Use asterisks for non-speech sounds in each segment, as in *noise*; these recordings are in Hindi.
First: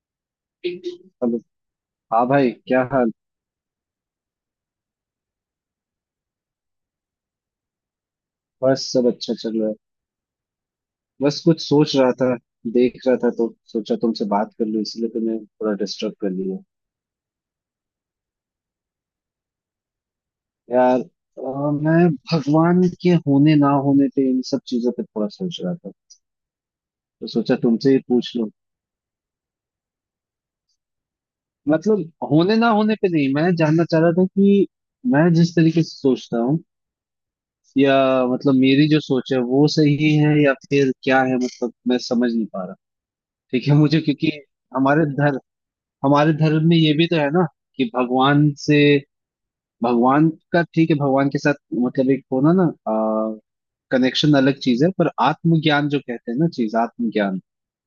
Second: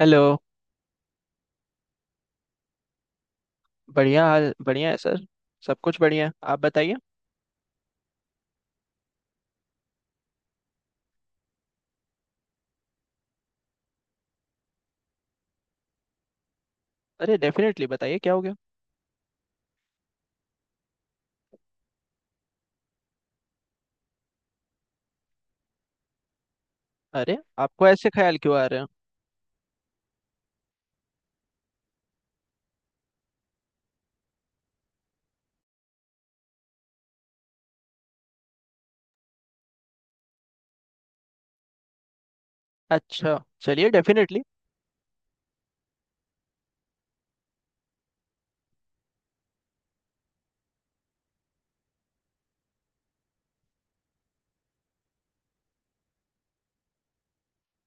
हेलो। हेलो। हाँ भाई, क्या हाल। बढ़िया हाल बढ़िया है सर। सब कुछ बढ़िया है, आप बताइए। बस सब अच्छा चल रहा है। बस कुछ सोच रहा था, देख रहा था, तो सोचा तुमसे बात कर लूं, इसलिए तो मैं थोड़ा डिस्टर्ब कर लिया। अरे डेफिनेटली बताइए क्या हो गया। यार मैं भगवान के होने ना होने पे, इन सब चीजों पे थोड़ा सोच रहा था, तो अरे सोचा आपको तुमसे ही ऐसे पूछ ख्याल लूं। क्यों आ रहे हैं। मतलब होने ना होने पे नहीं, मैं जानना चाह रहा था कि मैं जिस तरीके से सोचता हूँ, या मतलब मेरी जो सोच है वो सही है या फिर क्या है, मतलब मैं समझ नहीं पा रहा। अच्छा, ठीक है, चलिए मुझे क्योंकि डेफिनेटली। हमारे धर्म हमारे धर्म में ये भी तो है ना कि भगवान का, ठीक है भगवान के साथ मतलब एक होना ना, कनेक्शन अलग चीज है, पर आत्मज्ञान जो कहते हैं ना, चीज आत्मज्ञान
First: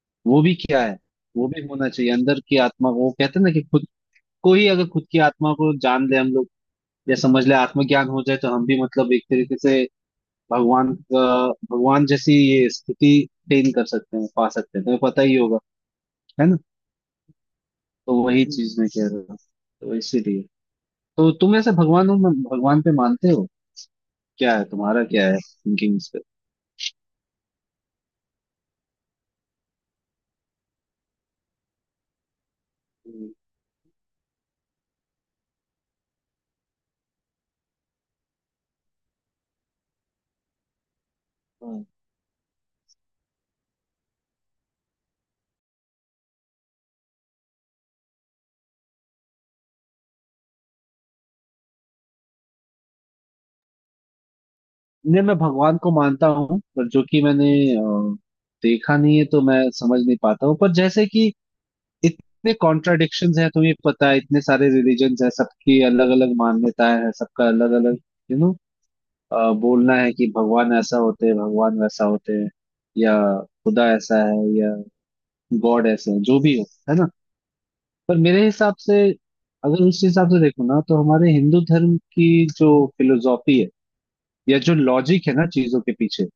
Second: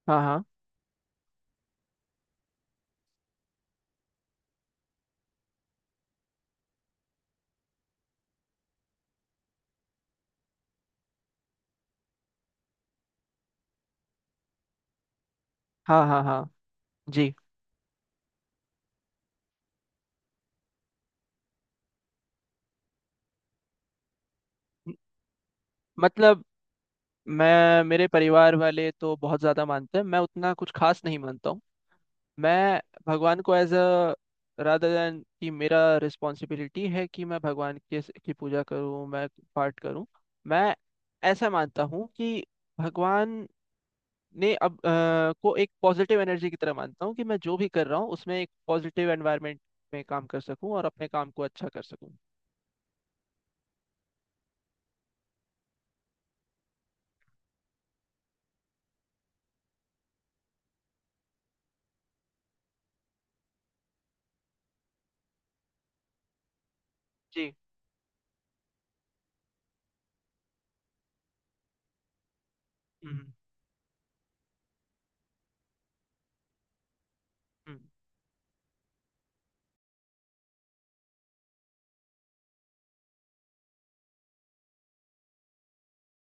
हाँ वो हाँ भी क्या है, वो भी होना चाहिए अंदर की आत्मा। वो कहते हैं ना कि खुद को ही अगर खुद की आत्मा को जान ले हम लोग, या समझ ले, आत्मज्ञान हो जाए, तो हम भी मतलब एक तरीके से भगवान का भगवान जैसी ये स्थिति अटेन कर सकते हैं, पा सकते हैं। तुम्हें पता ही होगा, हाँ। हाँ हाँ। है ना। जी। तो वही चीज मैं कह रहा हूँ। तो इसीलिए तो, तुम ऐसे भगवानों में, भगवान पे मानते हो क्या, है म- तुम्हारा क्या है थिंकिंग इस पे। मतलब, मैं मेरे परिवार वाले तो बहुत ज़्यादा मानते हैं, मैं उतना कुछ खास नहीं मानता हूँ। मैं हम्म। भगवान को एज अ रादर देन कि मेरा रिस्पॉन्सिबिलिटी है कि मैं भगवान के की पूजा करूँ, मैं पाठ करूँ। मैं ऐसा मानता हाँ। हूँ कि भगवान ने अब को एक पॉजिटिव एनर्जी की तरह मानता हूँ, कि मैं जो भी कर रहा हूँ उसमें एक पॉजिटिव एनवायरनमेंट में काम कर सकूँ और अपने काम को अच्छा कर सकूँ। नहीं, मैं भगवान को मानता हूँ, पर जो कि मैंने अ, देखा नहीं है तो मैं समझ नहीं पाता हूँ, पर जैसे कि इतने कॉन्ट्राडिक्शंस हैं, तुम्हें पता है इतने सारे रिलीजन्स हैं, सबकी अलग अलग मान्यताएं हैं, सबका जी। अलग अलग यू नो बोलना है कि भगवान ऐसा होते हैं, भगवान वैसा होते हैं, या हम्म। खुदा ऐसा है, या गॉड ऐसा है, जो भी हो, है ना। हम्म। पर मेरे हिसाब से, अगर उस हिसाब से देखो ना, तो हमारे हिंदू धर्म की जो फिलोसॉफी है, या जो लॉजिक है ना चीजों के पीछे,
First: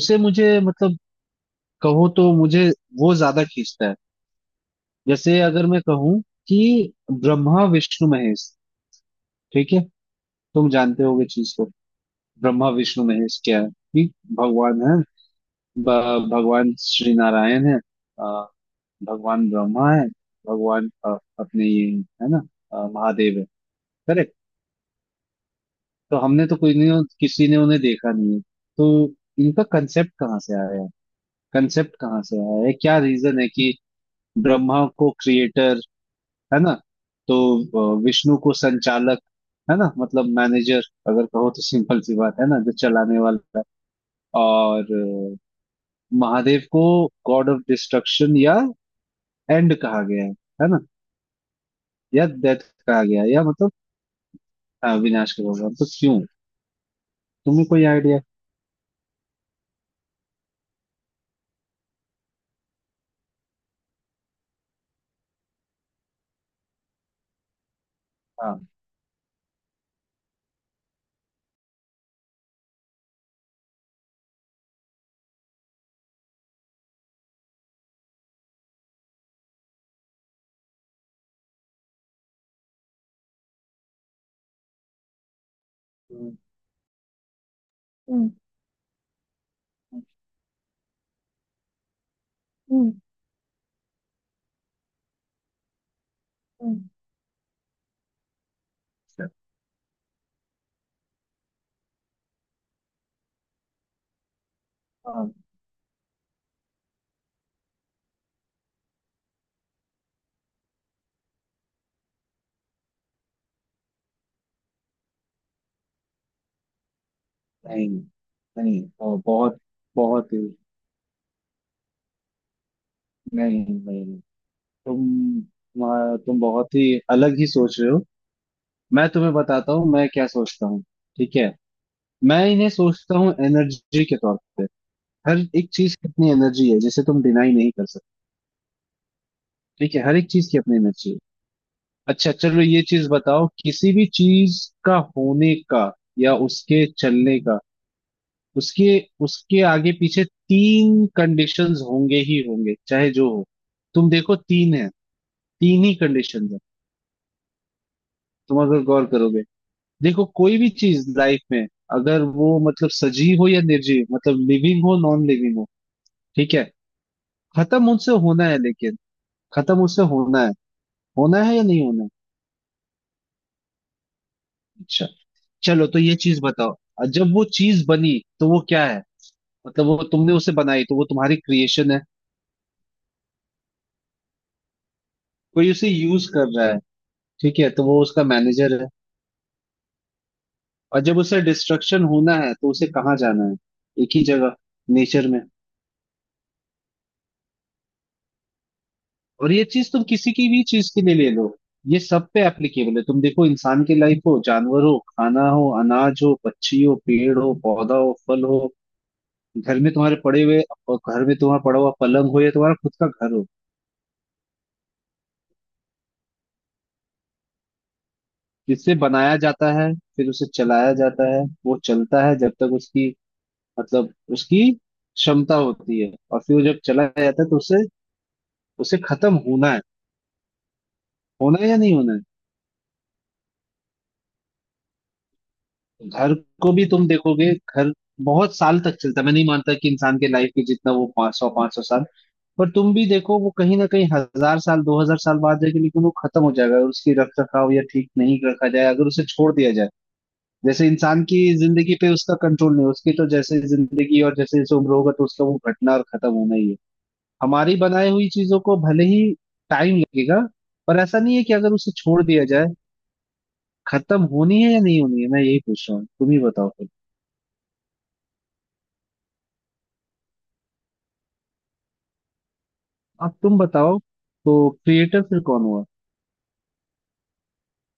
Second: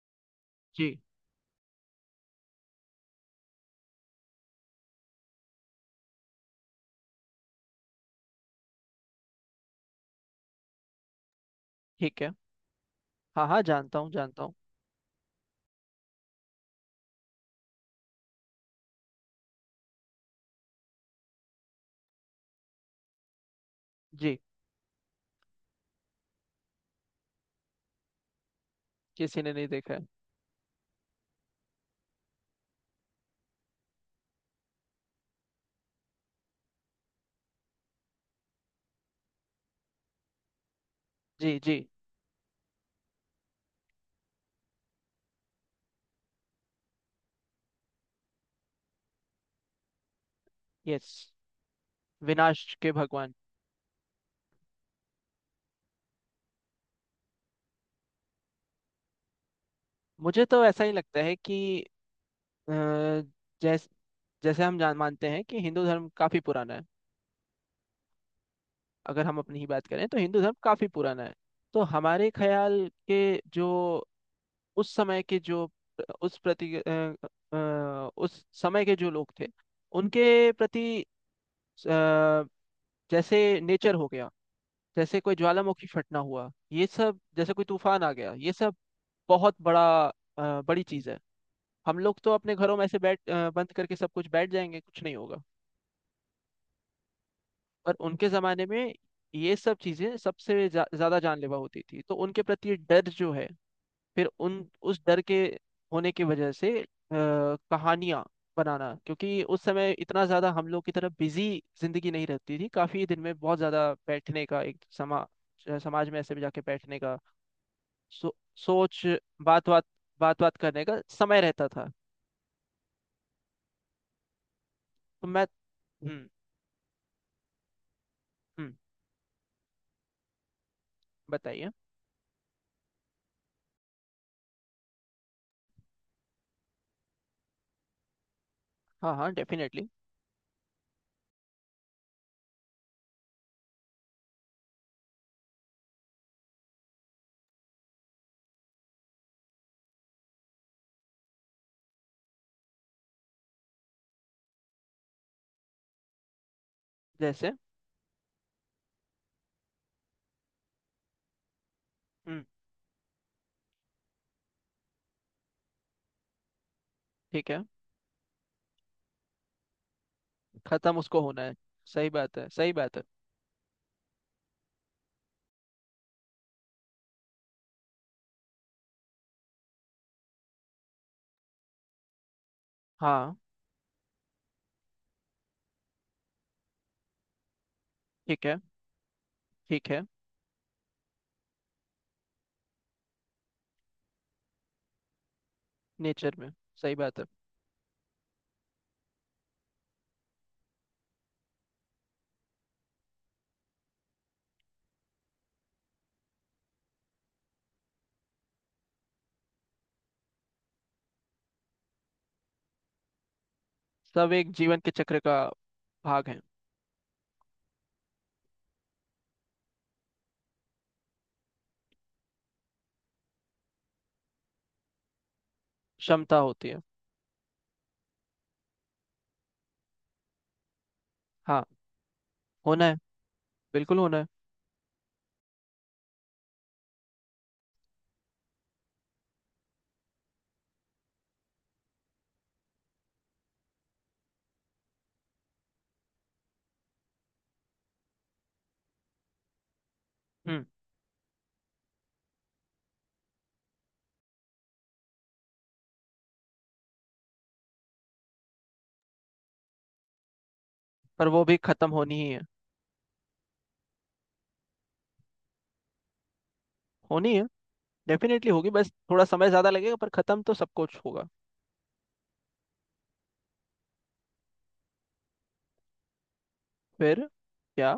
उसे मुझे, मतलब जी। कहो तो, मुझे वो ज्यादा खींचता है। जैसे अगर मैं कहूँ कि ब्रह्मा विष्णु महेश, ठीक है, तुम जानते होगे चीज को, ठीक है। ब्रह्मा विष्णु महेश हाँ क्या हाँ, है, जानता कि हूँ जानता हूँ। भगवान है, भगवान श्री नारायण है, अ, भगवान ब्रह्मा है, भगवान अपने ये है ना, महादेव है। जी। तो हमने तो कोई नहीं, किसी ने उन्हें देखा नहीं है, तो किसी ने इनका नहीं देखा है। कंसेप्ट कहाँ से आया है, कंसेप्ट कहाँ से आया है, क्या रीजन है कि ब्रह्मा को क्रिएटर, है ना, तो विष्णु को संचालक, है ना, मतलब मैनेजर अगर कहो जी तो, जी। सिंपल सी बात है ना, जो चलाने वाला है, और महादेव को गॉड ऑफ डिस्ट्रक्शन, या एंड कहा गया है ना, यस। या डेथ विनाश के कहा गया है, भगवान। या मतलब। हाँ, विनाश का भगवान, तो क्यों, तुम्हें कोई आइडिया। मुझे तो ऐसा ही लगता है कि जैसे, जैसे हम जान मानते हैं कि हिंदू धर्म काफी पुराना है। हाँ। अगर हम अपनी ही बात करें तो हिंदू धर्म काफी पुराना है। तो हमारे ख्याल के जो उस समय के जो उस प्रति उस समय के जो लोग थे उनके प्रति अ, जैसे नेचर हो गया, जैसे कोई ज्वालामुखी फटना हम्म हुआ ये सब, जैसे कोई तूफान आ हम्म। गया ये सब बहुत बड़ा बड़ी चीज है। हम लोग तो अपने घरों में हम्म, ऐसे बंद करके सब कुछ बैठ जाएंगे, कुछ नहीं होगा। हम्म। पर उनके जमाने में ये सब चीजें सबसे ज्यादा जानलेवा होती थी, तो उनके प्रति डर जो है फिर उन उस डर और के होने की वजह से कहानियाँ बनाना, क्योंकि उस समय इतना ज़्यादा हम लोग की तरह बिजी जिंदगी नहीं रहती थी, काफ़ी दिन में बहुत ज़्यादा बैठने का एक समाज में ऐसे भी जाके बैठने का नहीं, नहीं सोच और बहुत, बात बात बहुत बात ही, बात करने का समय रहता था, नहीं नहीं, तो मैं। हम्म। तुम बहुत ही अलग ही सोच रहे हो। हम्म। मैं तुम्हें बताता हूँ मैं क्या सोचता हूँ, ठीक है। बताइए। मैं इन्हें सोचता हूँ एनर्जी के तौर पे। हर एक चीज की अपनी एनर्जी है, जिसे तुम डिनाई नहीं कर सकते। हाँ हाँ डेफिनेटली। ठीक है, हर एक चीज की अपनी एनर्जी है। अच्छा चलो, ये चीज बताओ, किसी भी चीज का होने का, या उसके चलने का, उसके उसके आगे पीछे तीन कंडीशंस होंगे ही होंगे, चाहे जो हो। तुम देखो, तीन है, तीन ही कंडीशंस है। जैसे। तुम अगर गौर करोगे, देखो कोई भी चीज लाइफ में, अगर हम्म। वो मतलब सजीव हो या निर्जीव, मतलब लिविंग हो नॉन लिविंग हो, ठीक है, ठीक है। खत्म उनसे होना है, लेकिन खत्म उससे होना है, खत्म उसको होना होना है। है या नहीं होना सही है। बात है सही बात है। अच्छा चलो, तो ये चीज बताओ, जब वो चीज बनी तो वो क्या है, मतलब वो तुमने उसे बनाई तो वो तुम्हारी क्रिएशन है। हाँ। कोई उसे यूज कर रहा है, ठीक है, तो वो उसका ठीक है मैनेजर है। ठीक है। और जब उसे डिस्ट्रक्शन होना है तो उसे कहाँ जाना है, एक ही जगह, नेचर में। नेचर में। सही बात है। और ये चीज तुम किसी की भी चीज के लिए ले लो, ये सब पे एप्लीकेबल है। तुम देखो, इंसान की लाइफ हो, जानवर हो, खाना हो, अनाज हो, पक्षी हो, पेड़ हो, पौधा हो, फल हो, घर में तुम्हारे पड़े हुए और घर में तुम्हारा पड़ा हुआ पलंग हो, या तुम्हारा खुद का घर हो, सब एक जीवन के चक्र का भाग है। जिससे बनाया जाता है, फिर उसे चलाया जाता है, वो चलता है जब तक उसकी, मतलब उसकी क्षमता होती है, क्षमता और फिर वो होती जब है। चलाया जाता है तो उसे, उसे खत्म होना है, होना हाँ है या नहीं होना है। होना है, बिल्कुल होना है। घर को भी तुम देखोगे, घर बहुत साल तक चलता है, मैं नहीं मानता कि इंसान के लाइफ के जितना, वो पाँच सौ साल, पर तुम भी देखो वो कहीं ना कहीं 1,000 साल, 2,000 साल बाद जाके, लेकिन वो खत्म हो जाएगा अगर उसकी रख रखाव या ठीक नहीं रखा जाए, अगर उसे छोड़ दिया जाए। हम्म। जैसे इंसान की जिंदगी पे उसका कंट्रोल नहीं, उसकी तो जैसे जिंदगी, और जैसे जैसे उम्र होगा तो उसका वो घटना और खत्म होना ही है। हमारी बनाई हुई चीजों को भले ही टाइम लगेगा, पर ऐसा पर नहीं है, वो कि भी अगर खत्म उसे होनी छोड़ ही है। दिया जाए, खत्म होनी है या नहीं होनी है, मैं यही पूछ रहा हूँ, तुम ही बताओ। होनी है, डेफिनेटली होगी, बस थोड़ा समय ज्यादा लगेगा पर खत्म तो सब कुछ होगा। अब तुम बताओ, तो क्रिएटर फिर कौन हुआ, फिर क्या।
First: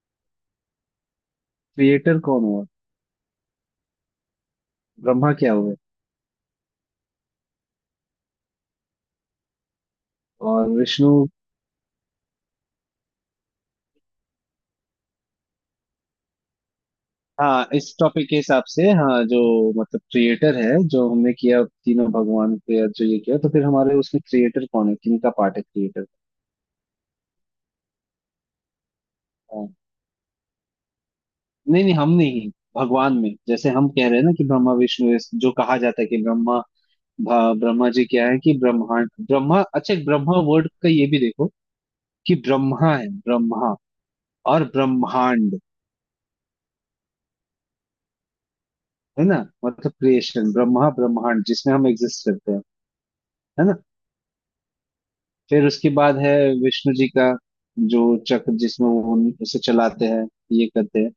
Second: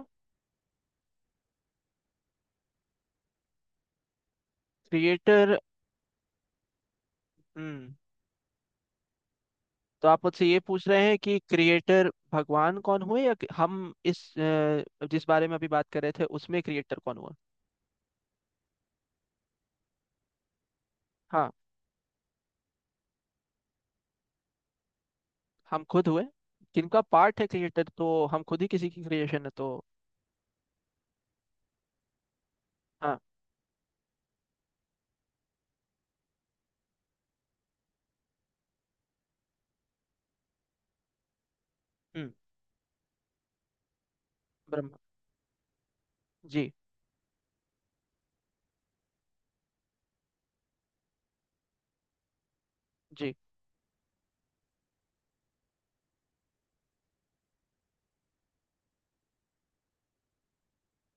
क्रिएटर कौन हुआ, ब्रह्मा क्या क्रिएटर। हुए हम्म। तो आप मुझसे ये और पूछ रहे हैं विष्णु। कि क्रिएटर भगवान कौन हुए, या कि हम इस जिस बारे में अभी बात कर रहे थे उसमें क्रिएटर कौन हुआ। हाँ, इस टॉपिक के हिसाब से, हाँ जो मतलब क्रिएटर है, जो हमने हाँ, किया तीनों भगवान के जो ये किया, तो फिर हमारे उसमें क्रिएटर कौन है, किन का पार्ट है हम क्रिएटर। खुद हुए। जिनका पार्ट है क्रिएटर, तो हम खुद ही किसी की क्रिएशन है हाँ, तो। नहीं नहीं हम नहीं, भगवान हाँ। में जैसे हम कह रहे हैं ना कि ब्रह्मा विष्णु जो कहा जाता है कि ब्रह्मा, ब्रह्मा जी क्या है, कि ब्रह्मांड ब्रह्मा, अच्छा एक ब्रह्मा वर्ड का ये भी देखो, हम्म। कि ब्रह्मा और ब्रह्मा ब्रह्मांड, जी। है ना, मतलब क्रिएशन, ब्रह्मा ब्रह्मांड जिसमें हम एग्जिस्ट करते हैं, जी। है ना। फिर उसके बाद है विष्णु जी का जो चक्र, जिसमें वो उसे चलाते हैं, ये करते हैं।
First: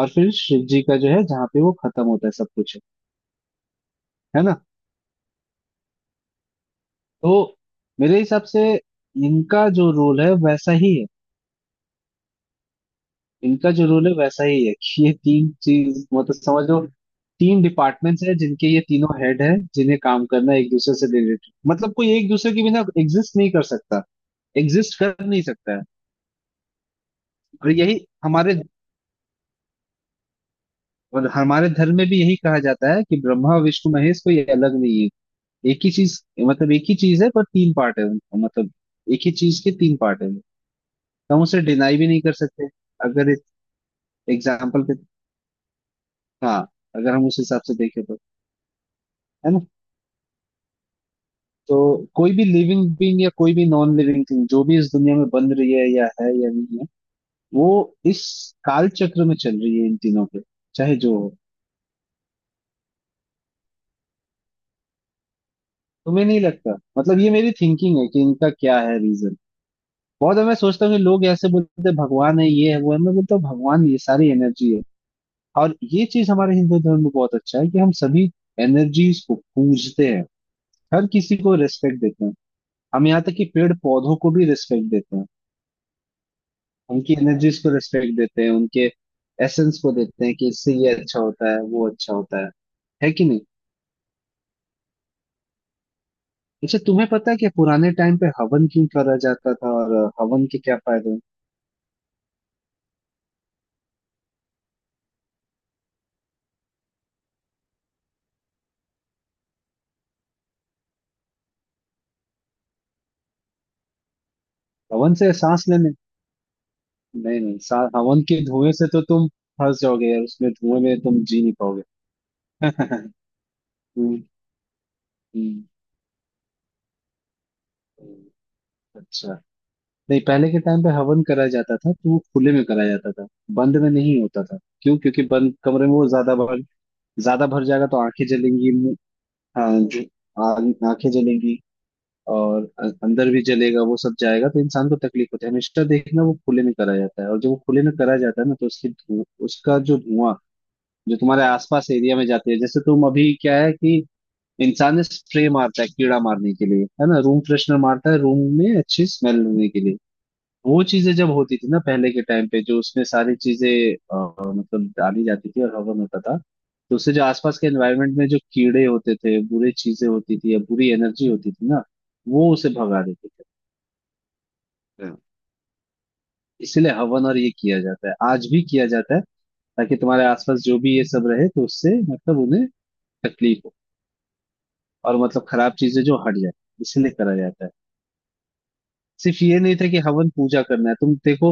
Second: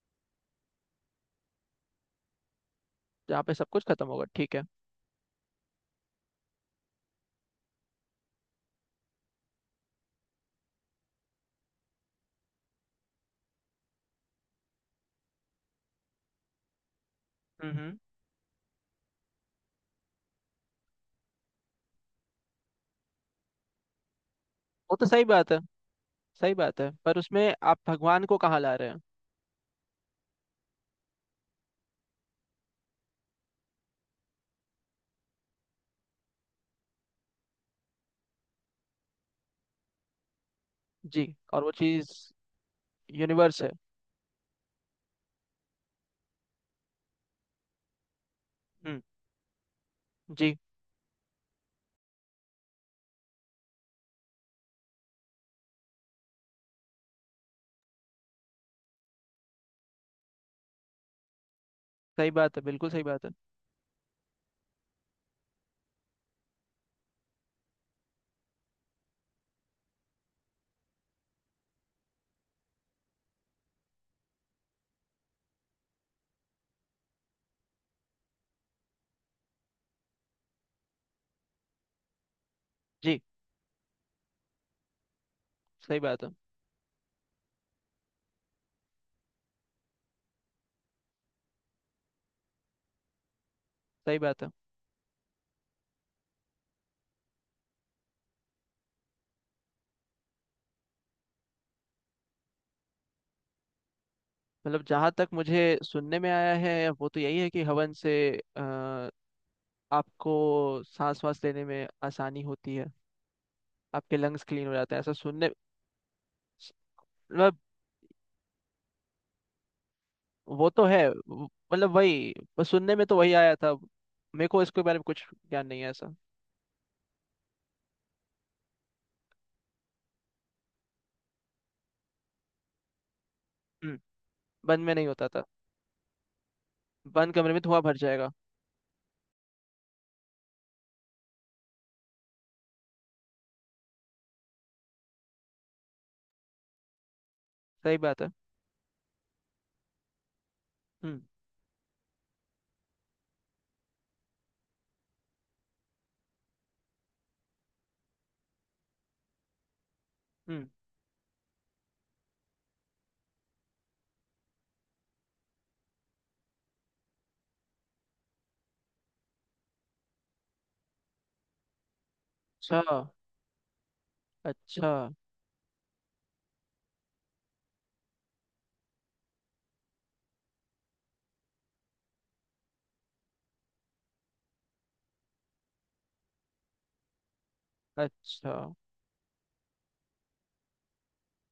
और फिर शिव जी का जो है, जहाँ पे वो खत्म होता है सब कुछ, जहाँ पे सब कुछ खत्म होगा, है ठीक ना। है। तो मेरे हिसाब से इनका जो रोल है वैसा ही है, इनका जो रूल है वैसा ही है, कि ये तीन चीज, मतलब समझो तीन हम्म। डिपार्टमेंट्स है, जिनके ये तीनों हेड है, जिन्हें काम करना है एक दूसरे से रिलेटेड, मतलब कोई एक दूसरे के बिना एग्जिस्ट नहीं कर सकता, वो एग्जिस्ट तो कर सही नहीं बात है, सकता है। सही बात है पर उसमें और आप यही भगवान को हमारे, कहाँ ला रहे हैं। और हमारे धर्म में भी यही कहा जाता है, कि ब्रह्मा विष्णु महेश कोई अलग नहीं है, एक ही चीज, मतलब एक ही चीज है, पर तीन पार्ट है उनका, मतलब एक ही चीज के तीन पार्ट है। तो जी। हम उसे और वो डिनाई भी चीज नहीं कर सकते, अगर यूनिवर्स है। एग्जाम्पल के, हाँ, अगर हम उस हिसाब से देखें तो, हम्म। है ना। जी। तो कोई भी लिविंग बीइंग, या कोई भी नॉन लिविंग थिंग जो भी इस दुनिया में बन रही है, या है, या नहीं है, वो इस काल चक्र में चल रही है, इन तीनों के, चाहे जो हो। सही बात है, बिल्कुल सही बात है। तुम्हें नहीं लगता, मतलब ये मेरी थिंकिंग है, कि इनका क्या है रीजन। बहुत मैं सोचता हूँ, कि लोग ऐसे बोलते हैं भगवान है, ये है वो है, मैं बोलता हूँ भगवान ये सारी एनर्जी है। और ये चीज हमारे हिंदू धर्म में बहुत अच्छा है, कि हम सभी एनर्जीज को पूजते हैं, हर किसी को रेस्पेक्ट देते हैं, हम जी। यहाँ तक कि पेड़ पौधों को भी रेस्पेक्ट देते हैं, सही बात है। उनकी एनर्जीज को रिस्पेक्ट देते हैं, उनके एसेंस को देते हैं, कि इससे ये अच्छा होता है, वो अच्छा होता है कि नहीं। सही बात है। अच्छा, तुम्हें पता है, कि पुराने टाइम पे हवन क्यों करा जाता था, और हवन के क्या फायदे हैं। मतलब जहाँ तक मुझे सुनने में आया है वो तो यही है कि हवन से अ, आपको सांस वास लेने में आसानी होती है, आपके लंग्स क्लीन हो जाते हैं, ऐसा हवन से सुनने। सांस लेने, नहीं मतलब नहीं हवन के धुएं से तो तुम फंस जाओगे यार, उसमें वो धुएं तो में है तुम जी वो- नहीं मतलब वही, पाओगे। बस *laughs* सुनने में तो वही आया था। हम्म। मेरे को इसके बारे में कुछ हम्म। ज्ञान नहीं है ऐसा। अच्छा, नहीं पहले के टाइम पे हवन करा जाता था तो वो खुले में करा जाता था, बंद में नहीं होता था, बंद में क्यों, नहीं क्योंकि होता था, बंद कमरे में वो ज्यादा भर, बंद ज्यादा कमरे में भर धुआं जाएगा भर तो आंखें जाएगा। जलेंगी, हाँ जो आ- आंखें जलेंगी, और अंदर भी जलेगा वो सब जाएगा, तो इंसान को तकलीफ होती है। हमेशा देखना वो खुले में करा जाता है, और जब वो खुले में सही करा बात है। जाता है ना, तो उसकी धुआं, उसका जो धुआं जो हम्म तुम्हारे आसपास एरिया में जाते हैं, जैसे तुम अभी क्या है, कि इंसान ने स्प्रे मारता है कीड़ा मारने के लिए, है ना, रूम फ्रेशनर मारता है रूम में अच्छी स्मेल लेने के लिए। हम्म। वो चीजें जब होती थी ना, पहले के टाइम पे जो उसमें सारी चीजें मतलब डाली जाती थी और हवन होता था, तो उससे जो आसपास के एनवायरनमेंट में जो कीड़े होते थे, बुरी चीजें होती थी, या बुरी एनर्जी होती थी ना, वो उसे अच्छा भगा देते थे। अच्छा। इसीलिए हवन और ये किया जाता है, आज भी किया जाता है, ताकि तुम्हारे आसपास जो भी ये सब रहे तो उससे मतलब उन्हें तकलीफ हो, और मतलब खराब चीजें जो हट जाए, इसीलिए करा जाता है। अच्छा। सिर्फ ये नहीं था कि हवन पूजा करना है। तुम देखो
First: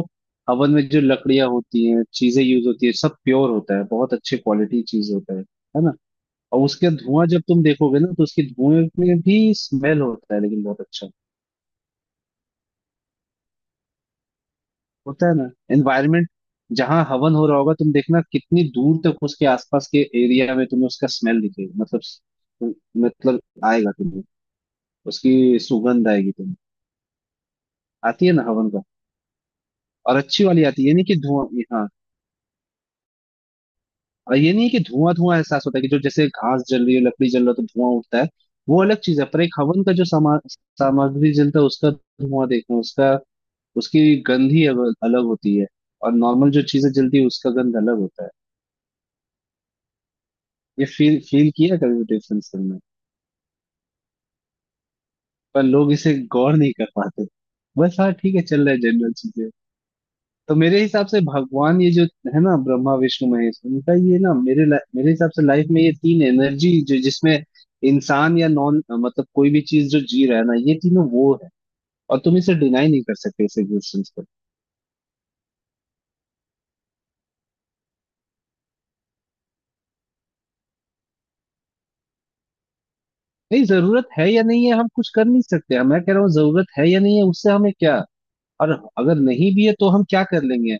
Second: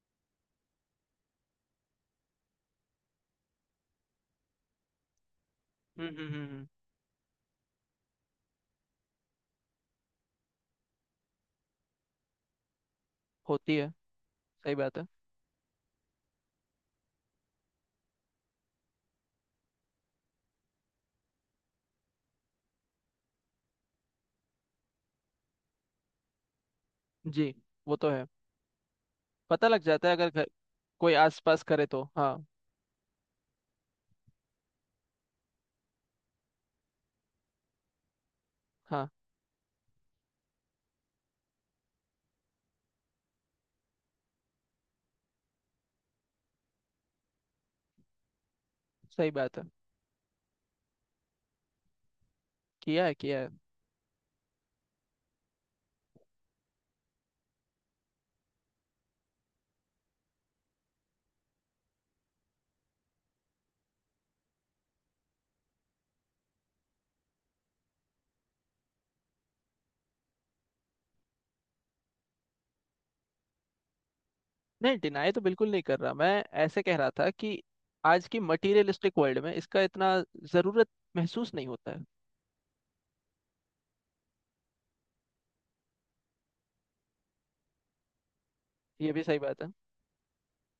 हवन में जो लकड़ियां होती हैं, चीजें यूज होती है, सब प्योर होता है, बहुत अच्छे क्वालिटी चीज होता है ना। और हम्म। उसके धुआं जब तुम देखोगे ना, तो उसके धुएं में भी स्मेल होता है, लेकिन बहुत अच्छा होती है। सही बात है। होता है ना एनवायरमेंट। जहाँ हवन हो रहा होगा तुम देखना, कितनी दूर तक उसके आसपास के एरिया में तुम्हें उसका स्मेल दिखेगा, मतलब आएगा तुम्हें, उसकी सुगंध आएगी तुम्हें, जी। वो तो है, आती है ना हवन का। पता लग जाता है और अगर अच्छी घर वाली आती है, ये नहीं कोई कि धुआं, आसपास करे हाँ। तो हाँ। और ये नहीं है कि धुआं धुआं एहसास होता है, कि जो जैसे घास जल रही है, लकड़ी जल रहा है तो धुआं उठता है, वो अलग हाँ। चीज है। पर एक हवन का जो सामा सामग्री जलता है, उसका धुआं देखना, उसका, उसकी गंध ही अलग होती है, और नॉर्मल जो चीजें जलती है उसका गंध अलग होता है। सही बात है। ये फील फील किया कभी डिफरेंस तुमने। किया है किया है। पर लोग इसे गौर नहीं कर पाते, बस हाँ ठीक है चल रहा है जनरल चीजें। तो मेरे हिसाब से भगवान ये जो, है ना, ब्रह्मा विष्णु महेश, उनका ये ना, मेरे मेरे हिसाब से लाइफ में ये तीन एनर्जी जो, जिसमें इंसान या नॉन, मतलब कोई भी चीज जो जी रहा है ना, ये तीनों वो है। और तुम इसे डिनाई नहीं कर सकते इस एग्जिस्टेंस को। नहीं, डिनाई तो बिल्कुल नहीं कर रहा मैं। ऐसे कह रहा था कि आज की मटेरियलिस्टिक वर्ल्ड में इसका इतना जरूरत महसूस नहीं होता है। नहीं जरूरत है या नहीं है, हम कुछ कर नहीं सकते, हम, मैं कह रहा हूँ जरूरत है या नहीं है, उससे हमें क्या। और ये अगर भी सही नहीं बात भी है। है, तो हम क्या कर लेंगे।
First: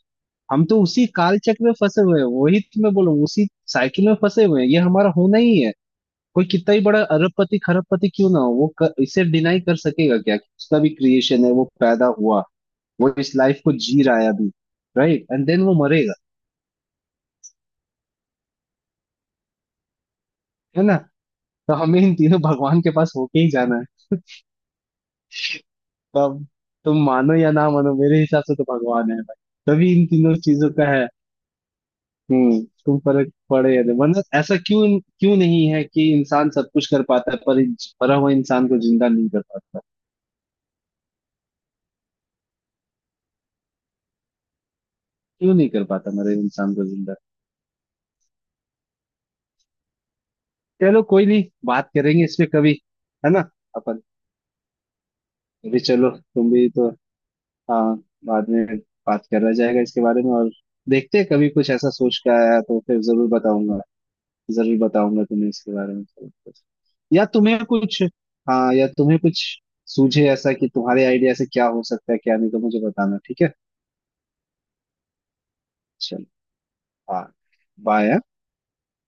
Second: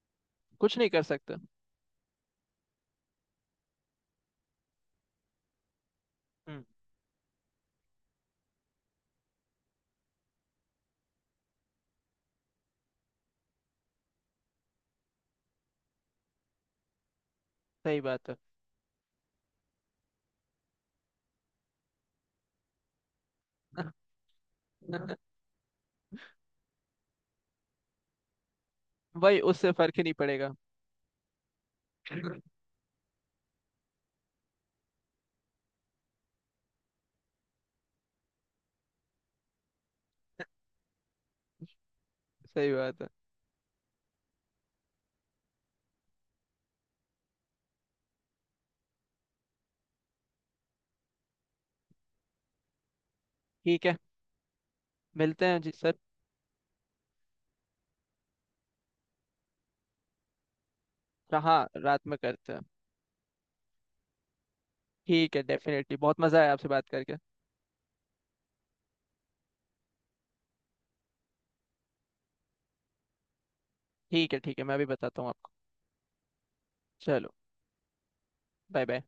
हम कुछ तो नहीं कर उसी सकते। काल चक्र में फंसे हुए हैं, वही तो मैं बोल रहा हूँ उसी साइकिल में फंसे हुए हैं, ये हमारा होना ही है। कोई हम्म। कितना ही बड़ा अरबपति खरबपति क्यों ना हो, इसे डिनाई कर सकेगा क्या, कि उसका भी क्रिएशन है, वो पैदा हुआ, वो इस लाइफ को जी रहा है अभी, राइट एंड देन वो मरेगा, सही बात है। है ना। तो हमें इन तीनों भगवान के पास होके ही जाना है *laughs* तब। तुम मानो या ना मानो, मेरे हिसाब से तो भगवान है वही, उससे भाई, तभी फर्क ही इन नहीं तीनों पड़ेगा। चीजों का है। हम्म। तुम फर्क पड़े या नहीं, वरना ऐसा क्यों, क्यों नहीं है कि इंसान सब कुछ कर पाता है, पर मरा हुआ इंसान को जिंदा नहीं कर पाता, सही बात है। क्यों नहीं कर पाता मरे इंसान को जिंदा। चलो कोई नहीं, बात करेंगे इस पे कभी, है ना, ठीक है। अपन। मिलते हैं जी अभी सर। चलो, तुम भी तो, हाँ, बाद में बात करा जाएगा इसके बारे में, और देखते हैं कभी हाँ कुछ ऐसा रात में सोच के करते आया हैं। तो फिर जरूर बताऊंगा, जरूर बताऊंगा ठीक है, तुम्हें इसके बारे डेफिनेटली में बहुत सब मज़ा आया कुछ। आपसे बात करके। या तुम्हें कुछ, हाँ या तुम्हें कुछ सूझे ऐसा, कि तुम्हारे आइडिया से क्या हो सकता है क्या नहीं, तो मुझे बताना, ठीक है। ठीक है ठीक है, मैं भी बताता हूँ आपको। चलो, हाँ, चलो। बाय। Bye bye.